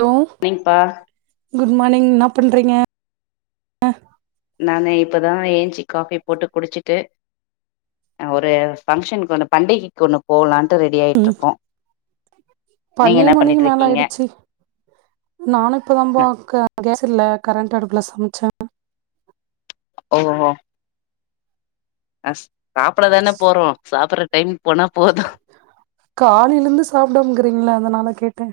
hello நீங்கப்பா good morning என்னா பண்றீங்க நானு இப்பதா ஏஞ்ச்சி காபி போட்டு குடிச்சிட்டு ஒரு ஃபங்க்ஷனுக்கு ஒன்னு பண்டிகைக்கு ஒன்னு போகலான்ட்டு ரெடி ம் ஆயிட்ருக்கோ நீங்க என்ன பன்னெண்டு மணிக்கு மேல பண்ணிட்டுருக்கீங்க ஆயிடுச்சு நானு இப்பதா பா க கேஸ் இல்ல கரண்ட் அடுப்புல சமச்சே ஓஹோ அஸ் சாப்ட தான போறோ சாப்புற டைமுக்கு போனா போது காலையில இருந்து சாப்டாமகிறிங்களா அதனால கேட்ட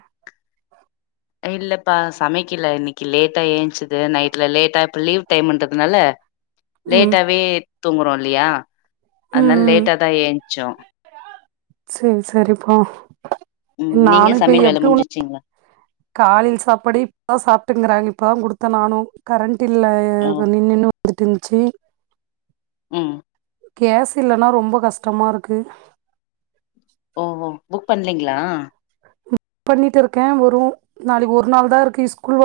இல்லப்பா சமைக்கல இன்னைக்கி லேட்டா ஏந்திச்சுது நைட்ல லேட்டா இப்ப லீவ் டைம்ன்றதுனால ம் லேட்டாவே தூங்குறோ இல்லையா அதனால லேட்ட தா ஏஞ்ச்சோ செரி செரிப்ரோ உம் நீங்க சமையல் வேல முடிஞ்சுச்சீங்ளா காலில சாப்பாடே இப்பதா சாப்டுன்கிறாங்க இப்பதா கேடுத்தே நானு கரண்ட் இல்ல ஓ நின்னு நின்னு வந்துட்ருஞ்ச்சி ம் கேஸ் இல்லன்னா ரொம்ப கஷ்டமாருக்கு ஓஹோ புக் பண்ணலிங்ளா புக் பண்ணிட்டு இருக்கே வரு நாளைக்கு ஒரு நாள் தா இருக்கு ஸ்கூல்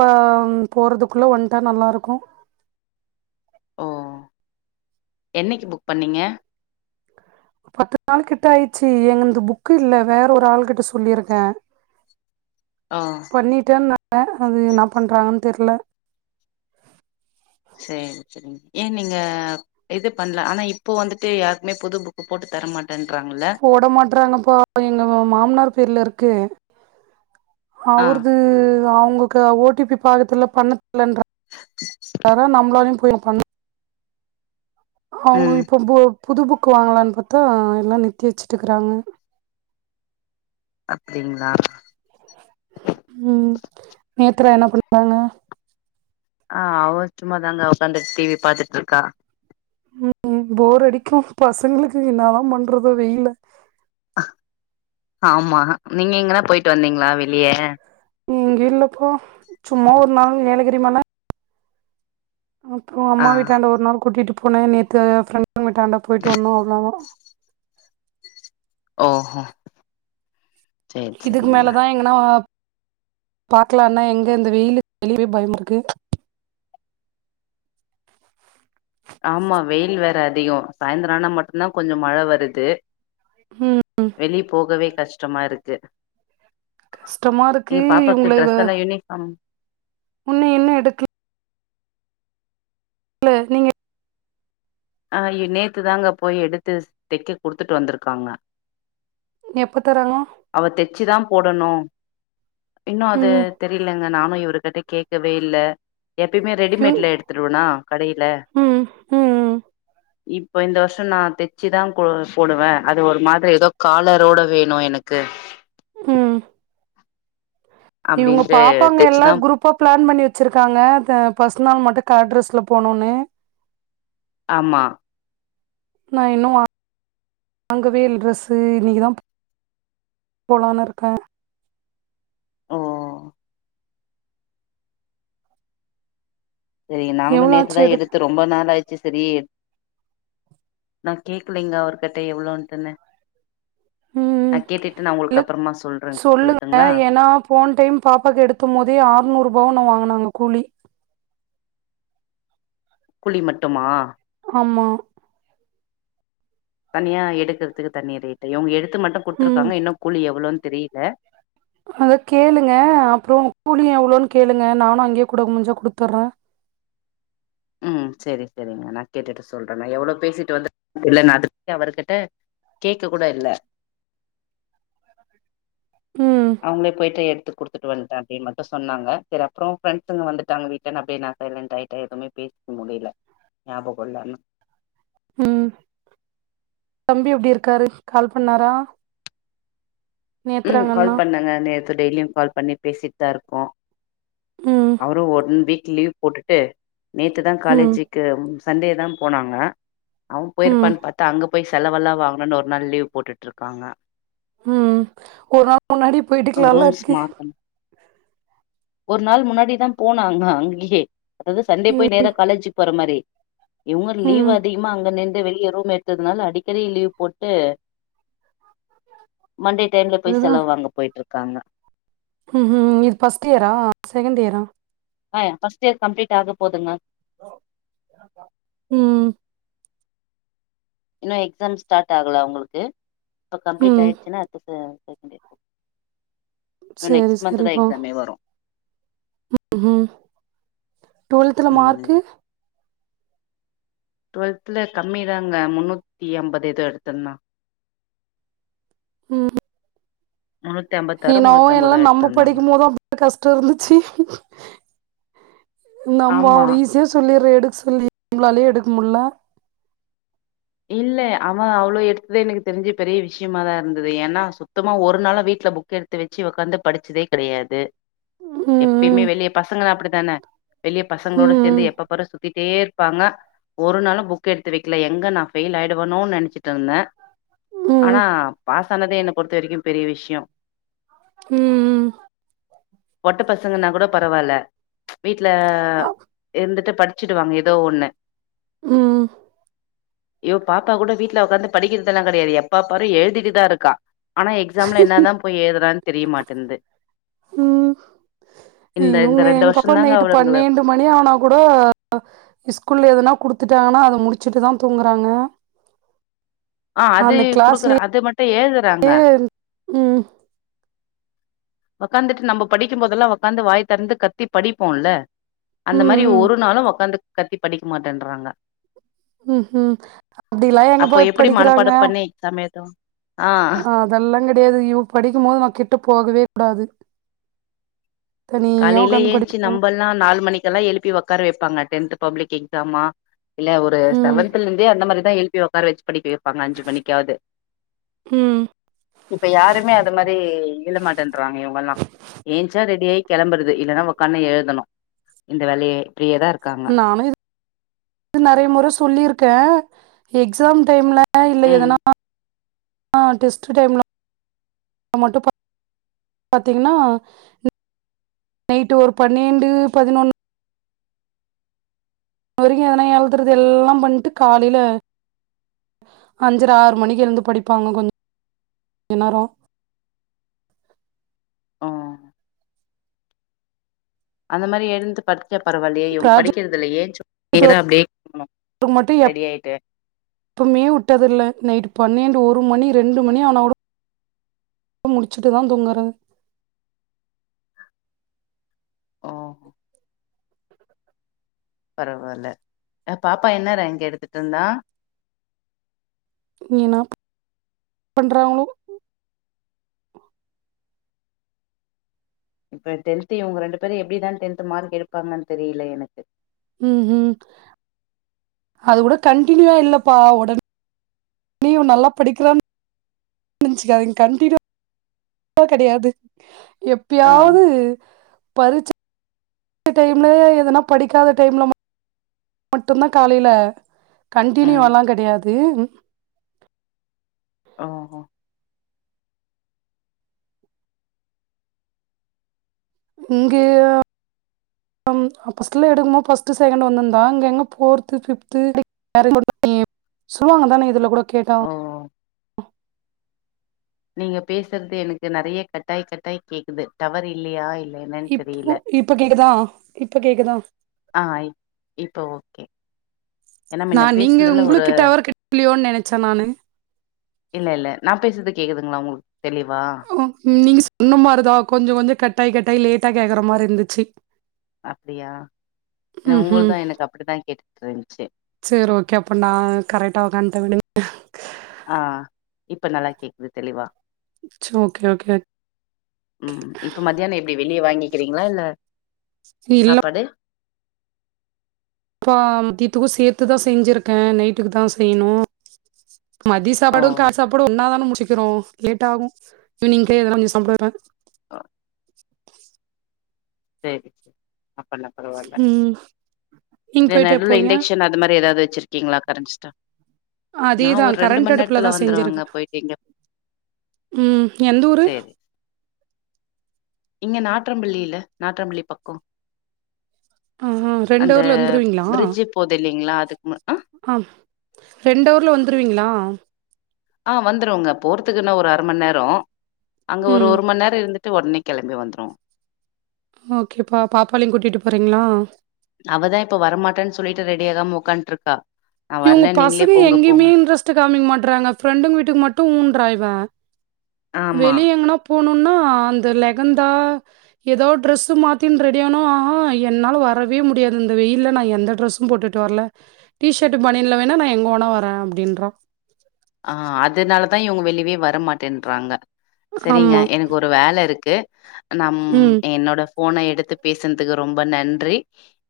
போறதுக்குள்ள வந்துட்டா நல்லா இருக்கு ஓ என்னைக்கு புக் பண்ணிங்க பத்து நாள் கிட்ட ஆயிச்சி எங்குந்து புக்கு இல்ல வேறு ஒரு ஆள் கிட்ட சொல்லியிருக்கே ஆஹ் பண்ணிட்டேன்னாங்க அது ன்னா பண்ணுறாங்கன்னு தெர்ல சேரி சேரிங்க ஏன் நீங்க இது பண்ல ஆனா இப்போ வந்துட்டு யாருக்குமே புது புக்கு போட்டு தரமாட் போட மாட்டறாங்கப்பா எங்க மாமனார் பேர்ல இருக்கு ஆ அவுருது அவுங்ககு ஓ டி பி பாக்கதுல்ல பண்ணத் ஷ்லன்ற நம்மளாலு போய் பண்ண அவுங்க ம் இப்ப பு புது புக்கு வாங்கலான்னு பார்த்தா யெல்லா நிருத்தி வெச்சுட்டுகிறாங்க அப்டிங்களா உம் நேத்ரா என்ன பண்றாங்க ஆஹ் அவ சும்மாதாங்க உக்காந்துட்டு டிவி பாத்துட்டு இருக்கா உம் போர் அடிக்கு பசங்களுக்கு என்னாதா பண்றதோ வெயில ஆமா நீங்க எங்கன்னா போயிட்டு வந்தீங்களா வெளிய ம் இல்லப்ப சும்மா ஒரு நாள் ஏலகிரிமல அப்புறோ ஆ அம்மா வீட்டாண்ட ஒரு நாள் கூட்டிட்டு போனே நேத்து ஃப்ரெண்டாங் வீட்டாண்ட போய்டு வந்தோ அவ்ளோதா ஓஹோ சேரி இதுக்கு சேரிங்க மேலதா எங்கனா பாக்கலான்னா எங்க இந்த வெயிலு வெளியவே பயமாருக்கு ஆமா வெயில் வேற அதிக சாய்ந்தரோ ஆனா மட்டும்தா கொஞ்ச மழ வருது ம் வெளி போகவே கஷ்டமா இருக்கு கஷ்டமா நீ இருக்கு பாப்பாக்கு இவங்கள ட்ரெஸ் எல்லா யூனிஃபார்ம் உன்னு இன்னு எடுக் ல நீங்க அஹ் யோ நேத்து தாங்க போய் எடுத்து தெக்க குடுத்துட்டு வந்திருக்காங்க எப்ப தராங்ளா அவ தெச்சுதா போடணு இன்னு அது ம் தெரியலங் அதா நானு இவர்கிட்ட கேக்கவே இல்ல எப்பயுமே இவங் ரெடிமேட்ல எடுத்துருவேனா கடைல ம் ம் இப்ப இந்த வருஷோ நா தச்சிதா போ போடுவே அது ஒரு மாதிரி ஏதோ காலரோட வேணு எனக்கு ம் இவங்க அப்டின்ட்டு பாப்பாங்க எல்லா தெச்சுதா குரூப்பா பிளான் பண்ணி வச்சுருக்காங்க ஃபர்ஸ்ட் நாள் மட்டு கலர் டிரஸ்ல போணுன்னு ஆமா நா இன்னு வாங்கவே இல்ல டிரரெஸு இன்னக்குதா போலான்னு இருக்கே ஓ சரிங்க நாங்களு எவ்ளோ ஆச்சு நேத்துதா எடுக்க எடுத்து ரொம்ப நாள் ஆயிச்சி செரி நா கேக்கலலைங்கா அவர்கிட்ட எவ்வளோன்ட்டுன்னு ம் நா கேட்டுட்டு நா இல்ல உங்களுக்கு அப்பறமா சொல்றே சொல்லுங்க சொல்லட்டுங்களா ஏன்னா போன டைம் பாப்பாக்கு எடுத்தமோதே ஆறுநூறுபாவோ என்னவோ வாங்குனாங்க கூலி கூலி மட்டுமா ஆமா தனியா எடுக்கறதுக்கு தனி ரேட்டு் இவங்க எடுத்து மட்டு ம் குடுத்துருக்காங்க இன்னு கூலி எவ்ளோன்னு தெரியல அங்க கேளுங்க அப்பறோ கூலியு எவ்ளோன்னு கேளுங்க நானு அங்கயே கூட முடிஞ்சா குடுத்துறே ம் சேரி சேரிங்க நா கேட்டுட்டு சொல்றே நா எவ்வளவு பேசிட்டு வந்து இல்லனா அதுக்கு அவர்கிட்ட கேக்க கூட இல்ல ம் அவங்களே போய்ட்டு எடுத்து குடுத் எடுத்துட்டு வன்டே அப்டின்னு மட்டு சொன்னாங்க செரி அப்பறோ ஃப்ரெண்ட்ஸ்ங்க வந்துட்டாங்க வீட்லன்னு அப்டியே நா சைலண்ட் ஆயிட்டே எதுமே பேச முடில ஞாபகோ இல்ல ஆனா ம் தம்பி எப்டி இருக்காரு கால் பண்ணாறா ம் கால் அண்ணா பண்ணாங்க நேத்து டெய்லியு கால் பண்ணி பேசிட்டுதா இருக்கோ ம் அவரு ஒன் வீக் லீவ் போட்டுட்டு நேத்துதா ம் காலேஜி க்கு சண்டே தா போனாங்க அவே ம் போயிருப்பான்னு பார்த்தா அங்க போய் செலவெல்லா வாங்கணுன்னு ஒரு நாள் லீவ் போட்டுட்டு இருக்காங்க ம் ஒரு நாள் முன்னாடி போயிட்டுக்கலால்ல ரூம்ஸ் அதுக்கு மாத்தணு ஒரு நாள் முன்னாடிதா போனாங்க அங்கயே அதாவது சண்டே ம் போய் நேரா காலேஜிக்கு போற மாரி இவுங்க லீவ் ம் அதிகமா அங்க நிண்டு வெளிய ரூம் எடு ததுனால அடிக்கடி லீவ் போட்டு மண்டே டைம்ல போய் அதுதா செலவு வாங்க போயிட்டு இருக்காங்க ம் ம் இது ஃபர்ஸ்ட் இயரா செகண்ட் இயரா ஆ ஃபர்ஸ்ட் இயர் கம்ப்ளீட் ஆக போதுங்க ம் இன்னு எக்ஸாம் ஸ்டார்ட் ஆகல அவங்களுக்கு இப்போ கம்ப்ளீட் ம் ஆயிடுச்சின்னா அடுத்து செகண்ட் இயர் போக சேரி தா சேரிப்பா எக்ஸாமே வரு ம் ம் டுவெல்த்ல மார்க்கு ம் டுவெல்த்ல கம்மிதாங்க முன்னூத்தி ஐம்பது ஏதோ எடுத்துருந்தா ம் முன்னூத் என்னவோ எல்லா நம்ம படிக்கும் போது அப்டி கஷ்டோ இருந்துச்சி நம்ம ஆமா அவ்ளோ ஈஸியா சொல்லிர்றோ எடுக்க சொல்லி நம்மளாலயே எடுக்க முடில இல்ல அவே அவ்ளோ எடுத்ததே எனக்கு தெரிஞ்சு பெரிய விஷயமாதா இருந்தது ஏன்னா சுத்தமா ஒரு நாளு வீட்ல புக் எடுத் து வச்சி ஒக்காந்து படிச்சதே கெடையாது ம் எப்பயுமே வெளிய பசங்கன்னா அப்டிதான வெளிய பசங்களோட சேந்து ம் எப்ப பாரு சுத்திட்டே பாங்க ஒரு நாலு புக் எடுத்து வைக்கல எங்க நா பெயில் ஆயிடுவனோன்னு நெனச்சிட் ட்ருந்தே ம் ஆனா பாஸ் ஆனதே என்ன பொறுத்த வரைக்கும பெரிய விஷ்யோ ம்ம் பெட்ட பசங்கன்னா கூட பரவால்ல ம்ச் வீட்ல இருந்துட்டு படி ச்சிடுவாங்க ஏதோ ஒண்ணு ம்ம் இவ் பாப்பா கூட வீட்டுல உக்காந்து படிக்கிறது எல்லா கெடையாது எப்ப பாரு எழுதிட்டுதா இருக்கா ஆனா எக்ஸாம்ல என்ன தா போயி ஏழுதுறான்னு தெரியமாட்டேன்து ம் இந்த இந்த இவங்க ரெண்டு எங்க பாப்பா வர்ஷோந்தாங்க நைட்டு அவளுங்கள பன்னெண்டு மணி ஆனா கூட [inaudible] ஸ்கூல்ல எதனா குடுத்துட்டாங்கன்னா அத முடிச்சுட்டு தா தூங்குறாங்க ஆ அது அந்த குடுக்குற கிளாஸ்லயே அது மட்டு எழுதுறாங்க ம் உக்காந்துட்டு நம்ப படிக்கும்போதெல்லா உக்காந்து வாய் தெறந்து கத்தி படிப்போல அந்த மாரி ம் ஒரு நாளு ஒக்காந்து கத்தி படிக்க மாட்டேன்றாங்க ம் ம் அப்படிலா எங்க போயி படிக்கிறாங்க சமயதே ஆ ஆ அதெல்லா கிடையாது இவ படிக்கு போது நா கிட்ட போகவே கூடாது தனியா உக்காந்து படிக்கணு எல்லா நாலு மணிக்கு எல்லா எழுப்பி ஒக்கார வைப்பாங்க டென்த் பப்ளிக் எக்ஸாமா இல்ல ஒரு ம் செவன்தல இருந்தே அந்த மாதிரிதா எழுப்பி ஒக்கார வச்சி படிக்க வைப்பாங்க அஞ்சி மணிக்காவது ம் இப்ப யாருமே அது மாரி எழ மாட்டேன்றாங்க இவங்கெல்லா எந்துச்சா ரெடி ஆயி கிளம்புறது இல்லன்னா உக்காந்து எழுதணு இந்த வேலயே இப்டியேதா இருக் நானு இது நெறைய முற சொல்லிருக்கே எக்ஸாம் டைம்ல அ இல்ல ம் எதனா அ டெஸ்ட்டு டைம்ல மட்டு ப பாத்தீங்னா ம் நைட்டு் ஒரு பன்னிரெண்டு பதினொன்னு அது வரைக்கு எதனா எழுதுறது எல்லா பண்ட்டு காலையில அஞ்சர ஆறு மணிக்கு எழுந்து படிப்பாங்க கொஞ்ச நேரோ ஓ அந்த மாரி எழுந்து படிச்சா பரவாயில்லையே இவங்க ப்ராஜெக்ட் படிக்கிறதுதில்ல ஏஞ்சோ நீங்கதா அப்டியே [inaudible] டு மட்டு எப் ரெடி ஆயிட்டு இப்பமே வுட்டது இல்ல நைட் பன்னெண்டு ஒரு மணி ரெண்டு மணி ஆனா கூடோ அ முடிச்சிட்டுதா தூங்கறது ஒ பரவால்ல அ பாப்பா என்ன ரேங்க் எடுத்துட்ருந்தா இனி என்ன பண்றாங்களோ இப்ப டென்த் இவுங்க ரெண்டு பேரு எப்டிதா டென்த் மார்க் எடுப்பாங்கன்னு தெரியல எனக்கு ம் ம் அது கூட கண்டினியூவா இல்லப்பா உடனே நீயு நல்லா படிக்கிறன் நின்ச்சுக்காதீங் கண்டினியூவா அ கெடையாது ஆ ப்பியாவது பரீட்ச டைம்ல ஏதான படிக்காத டைம்ல மட் மட்டு தா காலையிலே ம் கண்டினியூவலா கெடையாது ஓஹோ இங்கேயா அம் அ ஃபர்ஸ்ட்ல எடுக்கு போ ஃபர்ஸ்ட்டு செகண்ட்டு வந்துந்தாங்க எங்க போர்த்து ஃபிப்த்து வேற நீ சொல்லுவாங்க தானே இதுல கூட கேட்டா ஓ நீங்க பேசுறது எனக்கு நெறைய கட்டாய் கட்டாய் கேக்குது டவர் இல்லையா என்னன்னு இப்போ தெரியல இப்ப கேக்குதா இப்ப கேக்குதா ஆ இப் இப்ப ஓகே ஏன்னா நா முன்ன நீங்க பேசுனதுல ஒரு உங்களுக்கு டவர் கெடைக்கலையோன்னு நெனைச்சே நானு இல்ல இல்ல நா பேசது கேக்குதுங்களா உங்களுக்கு தெளிவா ம் நீங்க சொன்ன மாரிதா கொஞ்ச கொஞ்ச கட்டாய் கட்டாயி லேட்டா கேக்குற மாதிரி இருந்துச்சூ அப்படியா ஏன்னா உங்கள்து எனக்கு அப்டித்தா கேட்டுட்டுருந்துச்சி சரி ஓகே அப்போ நான் கரட்டா உக்காண்ட வெளியே உஹ ஆஹ் இப்ப நல்லா கேக்குது தெளிவா சோ ஓகே ஓகே ஓக் ம் இப்ப மதியானோ எப்டி வெளியே வாங்கிக்கிறீங்களா இல்ல இல்லப் சாப்பாடு ப்பா தியதூக்கு சேர்த்து தா செஞ்சிருக்கே நைட்டுக்கு தா செய்யணு மதிய ஓ சாப்பாடு கா சாப்பாடு ஒன்னாதானே முடிச்சுகிறோ லேட்ட ஆகும் ஈவினிங்கே எதனா பர்ணி சாப்டுவே ஆஹ் சேரி செரி ஆ பண்ண பரவால்ல ம் நீங்க ல போயிட்டு எப்போ நடுல வருவீங்க இன்டெக்ஷன் அது மாதிரி ஏதாவது வெச்சிருக் கீங்களா கரண்சிகா அதேதா கரண்ட் அடுப்புலதா செஞ்சிருக்க வந்துருவங்க போயிட்டு இங்க உம் எந்த ஊரு சேரி இங்க நாற்றம்பள்ளில நாற்றம்பள்ளி பக்கோ ஆ ரெண்டு அந்த ஹவர்ல வந்துருவீங்களா பிரிட்ஜு போது இல்லிங்ளா அதுக்கு மு அஹ் ஆ ரெண்டு அவுர்ல வந்துருவீங்களா ஆஹ் வந்துருவங்க போறதுக்குன்னா ஒரு அரை மண் நேரோ அங்க ஒரு ம் ஒரு மண் நேரோ இருந்துட் டு உடனே கெளம்பி வந்துரு ஓகேப்பா பாப்பாளியு கூட்டிட்டு போறீங்களா அவதா இப்ப வரமாட்டன் சொல்லிட்டு ரெடிய ஆகாம உக்கான்ட்டுருக்கா இவுங்க பசங்க எங்கியுமே இன்ட்ரெஸ்ட் காமிக் மாட்டறாங்க ஃப்ரெண்டுங்க வீட்டுக்கு மட்டு ஊன்றாயிவ ஆமா வெளிய எங்கனா போணுன்னா அந்த லெகந்தா ஏதோ டிரரெஸு மாத்தின் ரெடி ஆனும் ஆஹோ என்னால் வரவே முடியாது இந்த வெயில்ல நா எந்த ட்ரெஸ்ஸு போட்டுட்டு வர்ல டீசெட்டு பனியன்ல வேணா நா எங்க வோணா வர அப்டின்றா ஆஹ் அதனாலதா இவுங்க வெளிவே வரமாட்டேன்றாங்க சரிங்க ஆமா எனக்கு ஒரு வேலை இருக்கு நம் ம் என்னோட போன எடுத்து பேசந்துக்கு ரொம்ப நன்றி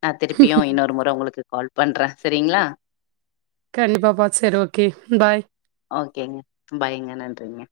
நா திருப்பியு இன்னொரு முறை உங்களுக்கு கால் பண்றே சரிங்ளா கண்டிப்பாக பா செர் ஓகே பாய் ஓகேங்க பாயங்க நன்றிங்க